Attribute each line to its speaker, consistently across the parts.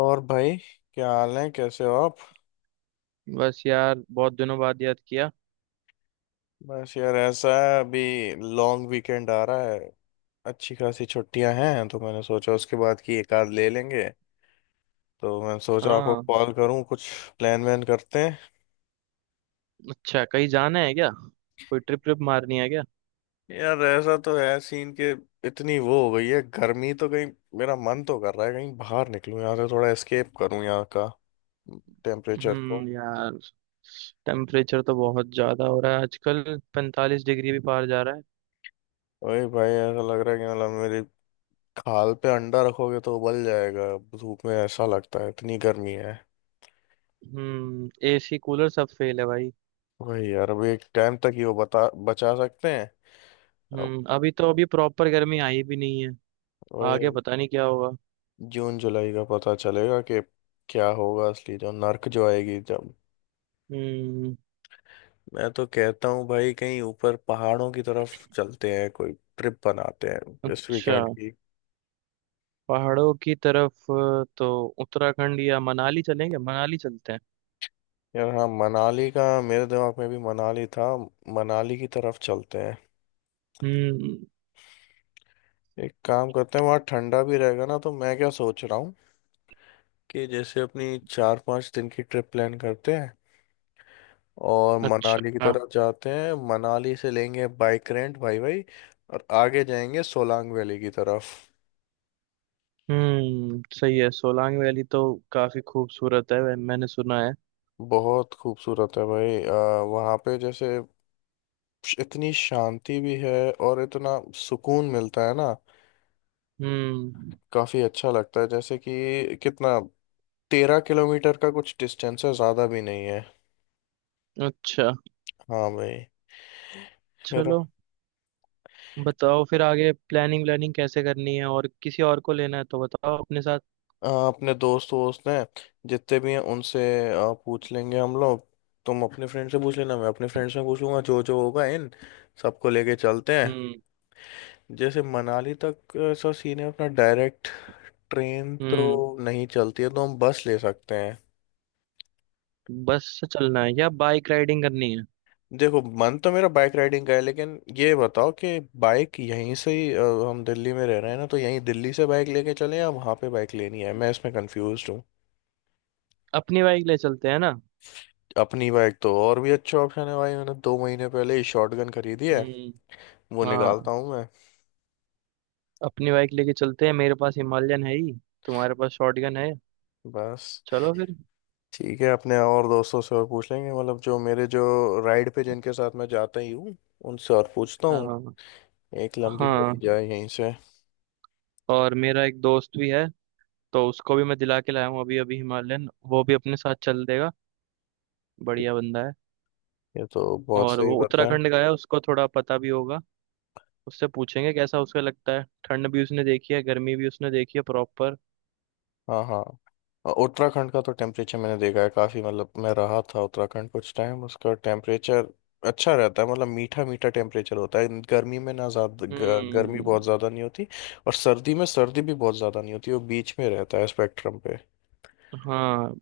Speaker 1: और भाई। क्या हाल है, कैसे हो आप?
Speaker 2: बस यार बहुत दिनों बाद याद किया।
Speaker 1: बस यार, ऐसा है अभी लॉन्ग वीकेंड आ रहा है। अच्छी खासी छुट्टियां हैं तो मैंने सोचा उसके बाद की एक आध ले लेंगे। तो मैंने सोचा आपको
Speaker 2: हाँ।
Speaker 1: कॉल करूं, कुछ प्लान वैन करते हैं।
Speaker 2: अच्छा कहीं जाना है क्या। कोई ट्रिप ट्रिप मारनी है क्या।
Speaker 1: यार ऐसा तो है सीन के, इतनी वो हो गई है गर्मी तो कहीं। मेरा मन तो कर रहा है कहीं बाहर निकलूं, यहाँ से थोड़ा एस्केप करूं यहाँ का टेम्परेचर को।
Speaker 2: यार, टेम्परेचर तो बहुत ज्यादा हो रहा है आजकल। पैंतालीस डिग्री भी पार जा रहा है।
Speaker 1: वही भाई, ऐसा लग रहा है कि मतलब मेरी खाल पे अंडा रखोगे तो उबल जाएगा। धूप में ऐसा लगता है, इतनी गर्मी है।
Speaker 2: हम्म, एसी कूलर सब फेल है भाई।
Speaker 1: वही यार, अभी एक टाइम तक ही वो बता बचा सकते हैं। अब
Speaker 2: हम्म, अभी तो अभी प्रॉपर गर्मी आई भी नहीं है। आगे
Speaker 1: वही,
Speaker 2: पता नहीं क्या होगा।
Speaker 1: जून जुलाई का पता चलेगा कि क्या होगा, असली जो नर्क जो आएगी जब।
Speaker 2: हम्म।
Speaker 1: मैं तो कहता हूँ भाई कहीं ऊपर पहाड़ों की तरफ चलते हैं, कोई ट्रिप बनाते हैं इस
Speaker 2: अच्छा,
Speaker 1: वीकेंड की।
Speaker 2: पहाड़ों की तरफ तो उत्तराखंड या मनाली चलेंगे। मनाली चलते हैं।
Speaker 1: यार हाँ, मनाली का मेरे दिमाग में भी मनाली था। मनाली की तरफ चलते हैं।
Speaker 2: हम्म।
Speaker 1: एक काम करते हैं, वहाँ ठंडा भी रहेगा ना, तो मैं क्या सोच रहा हूँ कि जैसे अपनी 4-5 दिन की ट्रिप प्लान करते हैं और मनाली की
Speaker 2: अच्छा।
Speaker 1: तरफ जाते हैं। मनाली से लेंगे बाइक रेंट, भाई भाई। और आगे जाएंगे सोलांग वैली की तरफ।
Speaker 2: सही है, सोलांग वैली तो काफी खूबसूरत है। मैंने सुना है।
Speaker 1: बहुत खूबसूरत है भाई। वहाँ पे जैसे इतनी शांति भी है और इतना सुकून मिलता है ना।
Speaker 2: हम्म।
Speaker 1: काफी अच्छा लगता है, जैसे कि कितना, 13 किलोमीटर का कुछ डिस्टेंस है, ज्यादा भी नहीं है।
Speaker 2: अच्छा।
Speaker 1: हाँ भाई। मेरा
Speaker 2: चलो, बताओ फिर आगे प्लानिंग व्लानिंग कैसे करनी है, और किसी और को लेना है तो बताओ अपने साथ।
Speaker 1: अपने दोस्त वोस्त हैं जितने भी हैं उनसे पूछ लेंगे हम लोग। तुम अपने फ्रेंड से पूछ लेना, मैं अपने फ्रेंड से पूछूंगा, जो जो होगा इन सबको लेके चलते हैं।
Speaker 2: हम्म।
Speaker 1: जैसे मनाली तक ऐसा सीन है अपना, डायरेक्ट ट्रेन
Speaker 2: हम्म।
Speaker 1: तो नहीं चलती है तो हम बस ले सकते हैं।
Speaker 2: बस से चलना है या बाइक राइडिंग करनी है।
Speaker 1: देखो मन तो मेरा बाइक राइडिंग का है, लेकिन ये बताओ कि बाइक यहीं से ही हम दिल्ली में रह रहे हैं ना, तो यहीं दिल्ली से बाइक लेके चले या वहाँ पे बाइक लेनी है, मैं इसमें कंफ्यूज।
Speaker 2: अपनी बाइक ले चलते हैं ना।
Speaker 1: अपनी बाइक तो और भी अच्छा ऑप्शन है भाई, मैंने 2 महीने पहले ही शॉटगन खरीदी है।
Speaker 2: हम्म।
Speaker 1: वो
Speaker 2: हाँ,
Speaker 1: निकालता हूँ मैं।
Speaker 2: अपनी बाइक लेके चलते हैं। मेरे पास हिमालयन है ही, तुम्हारे पास शॉटगन है।
Speaker 1: बस,
Speaker 2: चलो फिर।
Speaker 1: ठीक है, अपने और दोस्तों से और पूछ लेंगे, मतलब जो मेरे जो राइड पे जिनके साथ मैं जाता ही हूँ उनसे और पूछता हूँ।
Speaker 2: हाँ।
Speaker 1: एक लंबी हो
Speaker 2: हाँ,
Speaker 1: ही जाए यहीं से।
Speaker 2: और मेरा एक दोस्त भी है, तो उसको भी मैं दिला के लाया हूँ अभी अभी हिमालयन, वो भी अपने साथ चल देगा। बढ़िया बंदा है।
Speaker 1: ये तो बहुत
Speaker 2: और
Speaker 1: सही
Speaker 2: वो
Speaker 1: बात है।
Speaker 2: उत्तराखंड का है, उसको थोड़ा पता भी होगा। उससे पूछेंगे कैसा उसका लगता है। ठंड भी उसने देखी है, गर्मी भी उसने देखी है प्रॉपर।
Speaker 1: हाँ हाँ। और उत्तराखंड का तो टेम्परेचर मैंने देखा है काफ़ी, मतलब मैं रहा था उत्तराखंड कुछ टाइम, उसका टेम्परेचर अच्छा रहता है। मतलब मीठा मीठा टेम्परेचर होता है, गर्मी में ना ज़्यादा गर्मी
Speaker 2: हम्म।
Speaker 1: बहुत ज़्यादा नहीं होती, और सर्दी में सर्दी भी बहुत ज़्यादा नहीं होती, वो बीच में रहता है स्पेक्ट्रम पे।
Speaker 2: हाँ,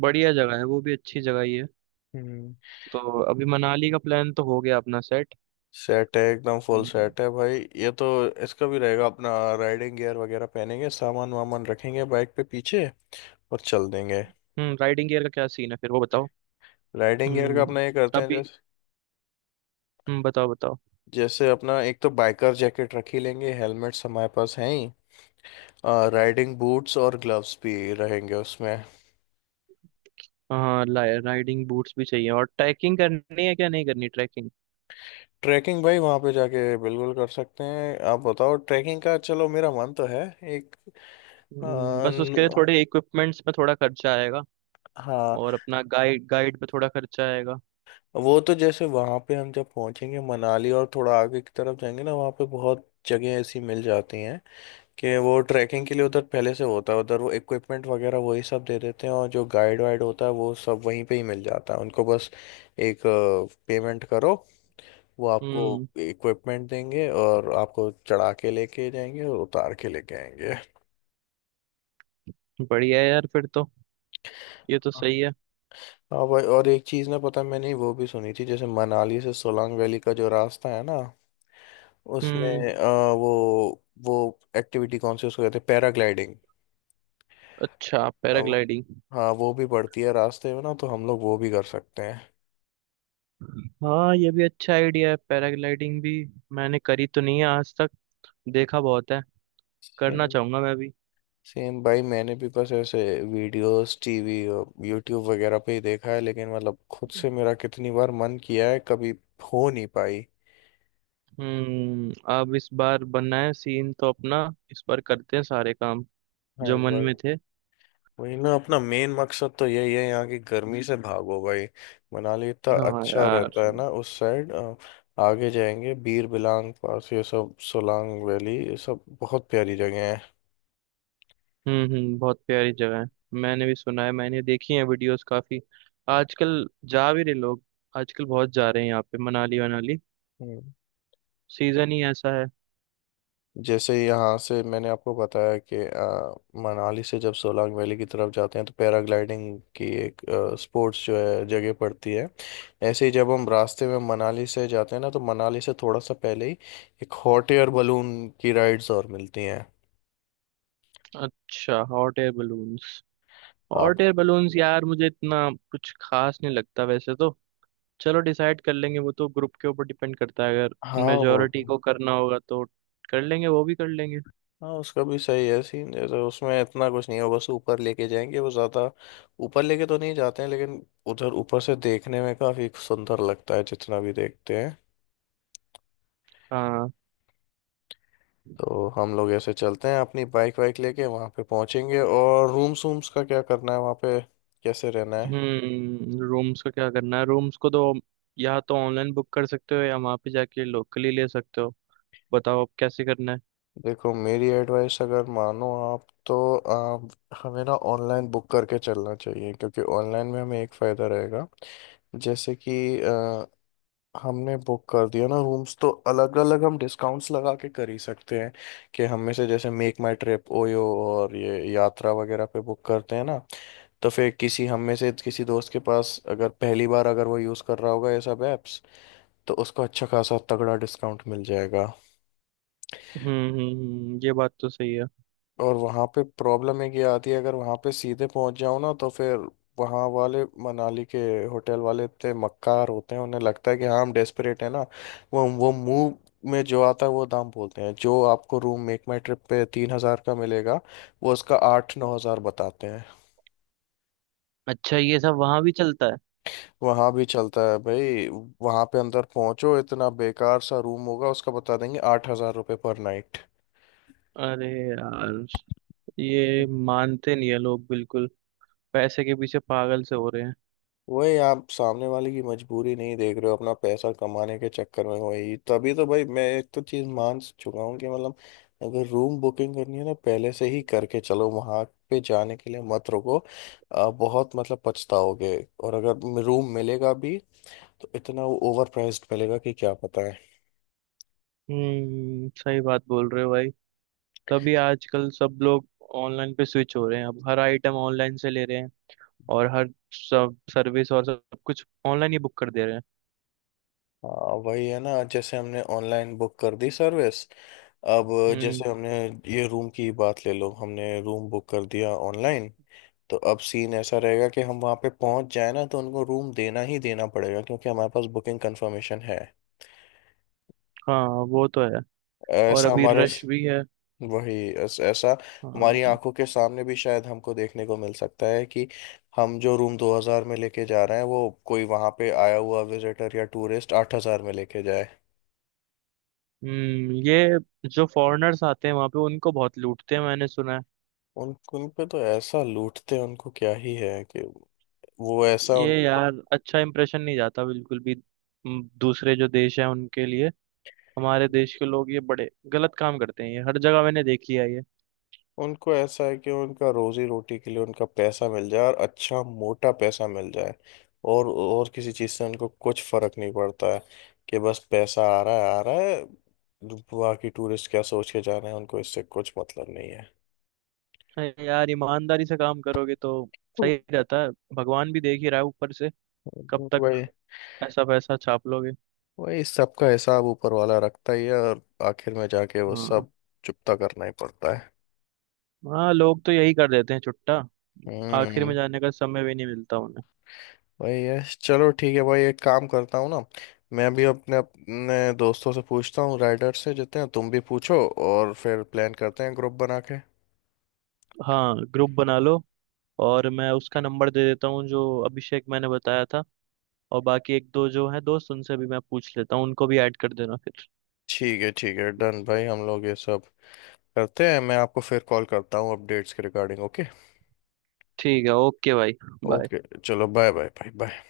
Speaker 2: बढ़िया जगह है वो भी, अच्छी जगह ही है।
Speaker 1: हम्म।
Speaker 2: तो अभी मनाली का प्लान तो हो गया अपना सेट।
Speaker 1: सेट है, एकदम फुल
Speaker 2: हम्म।
Speaker 1: सेट है भाई ये तो। इसका भी रहेगा अपना राइडिंग गियर वगैरह पहनेंगे, सामान वामान रखेंगे बाइक पे पीछे, और चल देंगे।
Speaker 2: हम्म, राइडिंग गियर का क्या सीन है फिर वो बताओ।
Speaker 1: राइडिंग गियर का
Speaker 2: हम्म।
Speaker 1: अपना ये करते हैं,
Speaker 2: अभी। हम्म, बताओ बताओ।
Speaker 1: जैसे अपना एक तो बाइकर जैकेट रख ही लेंगे, हेलमेट्स हमारे पास हैं ही, राइडिंग बूट्स और ग्लव्स भी रहेंगे उसमें।
Speaker 2: हाँ, राइडिंग बूट्स भी चाहिए। और ट्रैकिंग करनी है क्या नहीं करनी।
Speaker 1: ट्रैकिंग भाई वहाँ पे जाके बिल्कुल कर सकते हैं। आप बताओ, ट्रैकिंग का चलो मेरा मन तो है एक। अ,
Speaker 2: बस उसके लिए
Speaker 1: न-
Speaker 2: थोड़े इक्विपमेंट्स में थोड़ा खर्चा आएगा।
Speaker 1: हाँ,
Speaker 2: और अपना गाइड गाइड पे थोड़ा खर्चा आएगा।
Speaker 1: वो तो जैसे वहाँ पे हम जब पहुँचेंगे मनाली और थोड़ा आगे की तरफ जाएंगे ना, वहाँ पे बहुत जगह ऐसी मिल जाती हैं कि वो ट्रैकिंग के लिए उधर पहले से होता है, उधर वो इक्विपमेंट वगैरह वही सब दे देते हैं, और जो गाइड वाइड होता है वो सब वहीं पे ही मिल जाता है। उनको बस एक पेमेंट करो, वो आपको
Speaker 2: हम्म,
Speaker 1: इक्विपमेंट देंगे और आपको चढ़ा के लेके जाएंगे और उतार के लेके आएंगे।
Speaker 2: बढ़िया है यार फिर तो। ये तो सही है।
Speaker 1: हाँ भाई, और एक चीज़ ना पता है, मैंने वो भी सुनी थी, जैसे मनाली से सोलांग वैली का जो रास्ता है ना
Speaker 2: हम्म।
Speaker 1: उसमें वो एक्टिविटी कौन सी उसको कहते हैं, पैराग्लाइडिंग।
Speaker 2: अच्छा,
Speaker 1: अब
Speaker 2: पैराग्लाइडिंग।
Speaker 1: हाँ, वो भी बढ़ती है रास्ते में ना, तो हम लोग वो भी कर सकते हैं।
Speaker 2: हाँ, ये भी अच्छा आइडिया है पैराग्लाइडिंग भी। मैंने करी तो नहीं है आज तक, देखा बहुत है। करना
Speaker 1: सेम,
Speaker 2: चाहूंगा मैं भी।
Speaker 1: सेम भाई मैंने भी बस ऐसे वीडियोस टीवी और यूट्यूब वगैरह पे ही देखा है, लेकिन मतलब खुद से मेरा कितनी बार मन किया है, कभी हो नहीं पाई।
Speaker 2: हम्म, अब इस बार बनना है सीन तो अपना। इस बार करते हैं सारे काम
Speaker 1: हाँ
Speaker 2: जो
Speaker 1: इस
Speaker 2: मन
Speaker 1: बार।
Speaker 2: में थे।
Speaker 1: वही ना, अपना मेन मकसद तो यही है, यहाँ की गर्मी से भागो भाई। मनाली इतना
Speaker 2: हाँ
Speaker 1: अच्छा
Speaker 2: यार।
Speaker 1: रहता है ना उस साइड। आगे जाएंगे बीर बिलांग पास, ये सब सोलांग वैली, ये सब बहुत प्यारी जगह है।
Speaker 2: हम्म। हम्म, बहुत प्यारी जगह है। मैंने भी सुना है, मैंने देखी है वीडियोस काफी। आजकल जा भी रहे लोग। आजकल बहुत जा रहे हैं यहाँ पे मनाली वनाली।
Speaker 1: हम्म।
Speaker 2: सीजन ही ऐसा है।
Speaker 1: जैसे यहाँ से मैंने आपको बताया कि मनाली से जब सोलांग वैली की तरफ जाते हैं तो पैराग्लाइडिंग की एक स्पोर्ट्स जो है जगह पड़ती है। ऐसे ही जब हम रास्ते में मनाली से जाते हैं ना, तो मनाली से थोड़ा सा पहले ही एक हॉट एयर बलून की राइड्स और मिलती हैं।
Speaker 2: अच्छा, हॉट एयर बलून्स।
Speaker 1: आप।
Speaker 2: हॉट एयर बलून्स यार मुझे इतना कुछ खास नहीं लगता वैसे तो। चलो डिसाइड कर लेंगे, वो तो ग्रुप के ऊपर डिपेंड करता है। अगर
Speaker 1: हाँ वो।
Speaker 2: मेजोरिटी को करना होगा तो कर लेंगे, वो भी कर लेंगे।
Speaker 1: हाँ उसका भी सही है सीन, जैसे उसमें इतना कुछ नहीं है, वो बस ऊपर लेके जाएंगे, वो ज़्यादा ऊपर लेके तो नहीं जाते हैं, लेकिन उधर ऊपर से देखने में काफ़ी सुंदर लगता है जितना भी देखते हैं।
Speaker 2: हाँ।
Speaker 1: तो हम लोग ऐसे चलते हैं अपनी बाइक वाइक लेके, वहाँ पे पहुँचेंगे, और रूम्स वूम्स का क्या करना है वहाँ पे, कैसे रहना है।
Speaker 2: हम्म, रूम्स का क्या करना है। रूम्स को तो या तो ऑनलाइन बुक कर सकते हो, या वहाँ पे जाके लोकली ले सकते हो। बताओ अब कैसे करना है।
Speaker 1: देखो मेरी एडवाइस अगर मानो आप तो, आप, हमें ना ऑनलाइन बुक करके चलना चाहिए, क्योंकि ऑनलाइन में हमें एक फ़ायदा रहेगा। जैसे कि अ, हमने बुक कर दिया ना रूम्स, तो अलग अलग हम डिस्काउंट्स लगा के कर ही सकते हैं, कि हम में से, जैसे मेक माई ट्रिप, ओयो और ये यात्रा वगैरह पे बुक करते हैं ना, तो फिर किसी, हम में से किसी दोस्त के पास अगर पहली बार अगर वो यूज़ कर रहा होगा ये सब ऐप्स, तो उसको अच्छा खासा तगड़ा डिस्काउंट मिल जाएगा।
Speaker 2: ये बात तो सही है।
Speaker 1: और वहाँ पे प्रॉब्लम एक ये आती है, अगर वहाँ पे सीधे पहुँच जाओ ना, तो फिर वहाँ वाले मनाली के होटल वाले इतने मक्कार होते हैं, उन्हें लगता है कि हाँ हम डेस्परेट हैं ना, वो मुंह में जो आता है वो दाम बोलते हैं। जो आपको रूम मेक माई ट्रिप पे 3 हज़ार का मिलेगा, वो उसका 8-9 हज़ार बताते हैं।
Speaker 2: अच्छा, ये सब वहां भी चलता है।
Speaker 1: वहां भी चलता है भाई, वहां पे अंदर पहुंचो इतना बेकार सा रूम होगा, उसका बता देंगे 8 हजार रुपये पर नाइट।
Speaker 2: अरे यार, ये मानते नहीं है लोग बिल्कुल। पैसे के पीछे पागल से हो रहे हैं।
Speaker 1: वही, आप सामने वाले की मजबूरी नहीं देख रहे हो अपना पैसा कमाने के चक्कर में। वही तभी तो भाई मैं एक तो चीज मान चुका हूँ, कि मतलब अगर रूम बुकिंग करनी है ना पहले से ही करके चलो, वहां पे जाने के लिए मत रुको। बहुत मतलब पछताओगे। और अगर रूम मिलेगा भी तो इतना वो ओवर प्राइस्ड मिलेगा कि क्या पता है।
Speaker 2: हम्म, सही बात बोल रहे हो भाई। तभी आजकल सब लोग ऑनलाइन पे स्विच हो रहे हैं। अब हर आइटम ऑनलाइन से ले रहे हैं। और हर सब सर्विस और सब सब कुछ ऑनलाइन ही बुक कर दे रहे हैं।
Speaker 1: हाँ वही है ना, जैसे हमने ऑनलाइन बुक कर दी सर्विस। अब
Speaker 2: हम्म।
Speaker 1: जैसे हमने ये रूम की ही बात ले लो, हमने रूम बुक कर दिया ऑनलाइन, तो अब सीन ऐसा रहेगा कि हम वहाँ पे पहुँच जाए ना, तो उनको रूम देना ही देना पड़ेगा क्योंकि हमारे पास बुकिंग कंफर्मेशन है।
Speaker 2: हाँ वो तो है। और
Speaker 1: ऐसा
Speaker 2: अभी
Speaker 1: हमारे
Speaker 2: रश भी
Speaker 1: बिल्कुल
Speaker 2: है।
Speaker 1: वही ऐसा हमारी
Speaker 2: हाँ।
Speaker 1: आंखों के सामने भी शायद हमको देखने को मिल सकता है कि हम जो रूम 2000 में लेके जा रहे हैं वो कोई वहाँ पे आया हुआ विजिटर या टूरिस्ट 8000 में लेके जाए।
Speaker 2: हम्म, ये जो फॉरेनर्स आते हैं वहां पे, उनको बहुत लूटते हैं मैंने सुना है।
Speaker 1: उन उन पे तो ऐसा लूटते हैं, उनको क्या ही है कि वो ऐसा
Speaker 2: ये
Speaker 1: उन।
Speaker 2: यार, अच्छा इंप्रेशन नहीं जाता बिल्कुल भी। दूसरे जो देश हैं उनके लिए हमारे देश के लोग ये बड़े गलत काम करते हैं। ये हर जगह मैंने देख लिया है ये।
Speaker 1: उनको ऐसा है कि उनका रोजी रोटी के लिए उनका पैसा मिल जाए और अच्छा मोटा पैसा मिल जाए, और किसी चीज़ से उनको कुछ फर्क नहीं पड़ता है, कि बस पैसा आ रहा है आ रहा है, बाकी टूरिस्ट क्या सोच के जा रहे हैं उनको इससे कुछ मतलब नहीं है।
Speaker 2: अरे यार, ईमानदारी से काम करोगे तो सही रहता है। भगवान भी देख ही रहा है ऊपर से, कब तक
Speaker 1: वही,
Speaker 2: ऐसा पैसा छाप लोगे।
Speaker 1: वही सबका हिसाब ऊपर वाला रखता ही है, और आखिर में जाके वो
Speaker 2: हाँ।
Speaker 1: सब चुकता करना ही पड़ता है।
Speaker 2: हाँ, लोग तो यही कर देते हैं छुट्टा। आखिर में
Speaker 1: हम्म।
Speaker 2: जाने का समय भी नहीं मिलता उन्हें।
Speaker 1: भाई यस, चलो ठीक है भाई, एक काम करता हूँ ना, मैं भी अपने अपने दोस्तों से पूछता हूँ राइडर से जितने हैं, तुम भी पूछो, और फिर प्लान करते हैं ग्रुप बना के।
Speaker 2: हाँ, ग्रुप बना लो। और मैं उसका नंबर दे देता हूँ जो अभिषेक मैंने बताया था। और बाकी एक दो जो है दोस्त उनसे भी मैं पूछ लेता हूँ, उनको भी ऐड कर देना फिर।
Speaker 1: ठीक है ठीक है, डन भाई, हम लोग ये सब करते हैं, मैं आपको फिर कॉल करता हूँ अपडेट्स के रिगार्डिंग, ओके।
Speaker 2: ठीक है, ओके भाई। बाय।
Speaker 1: ओके चलो, बाय बाय बाय बाय।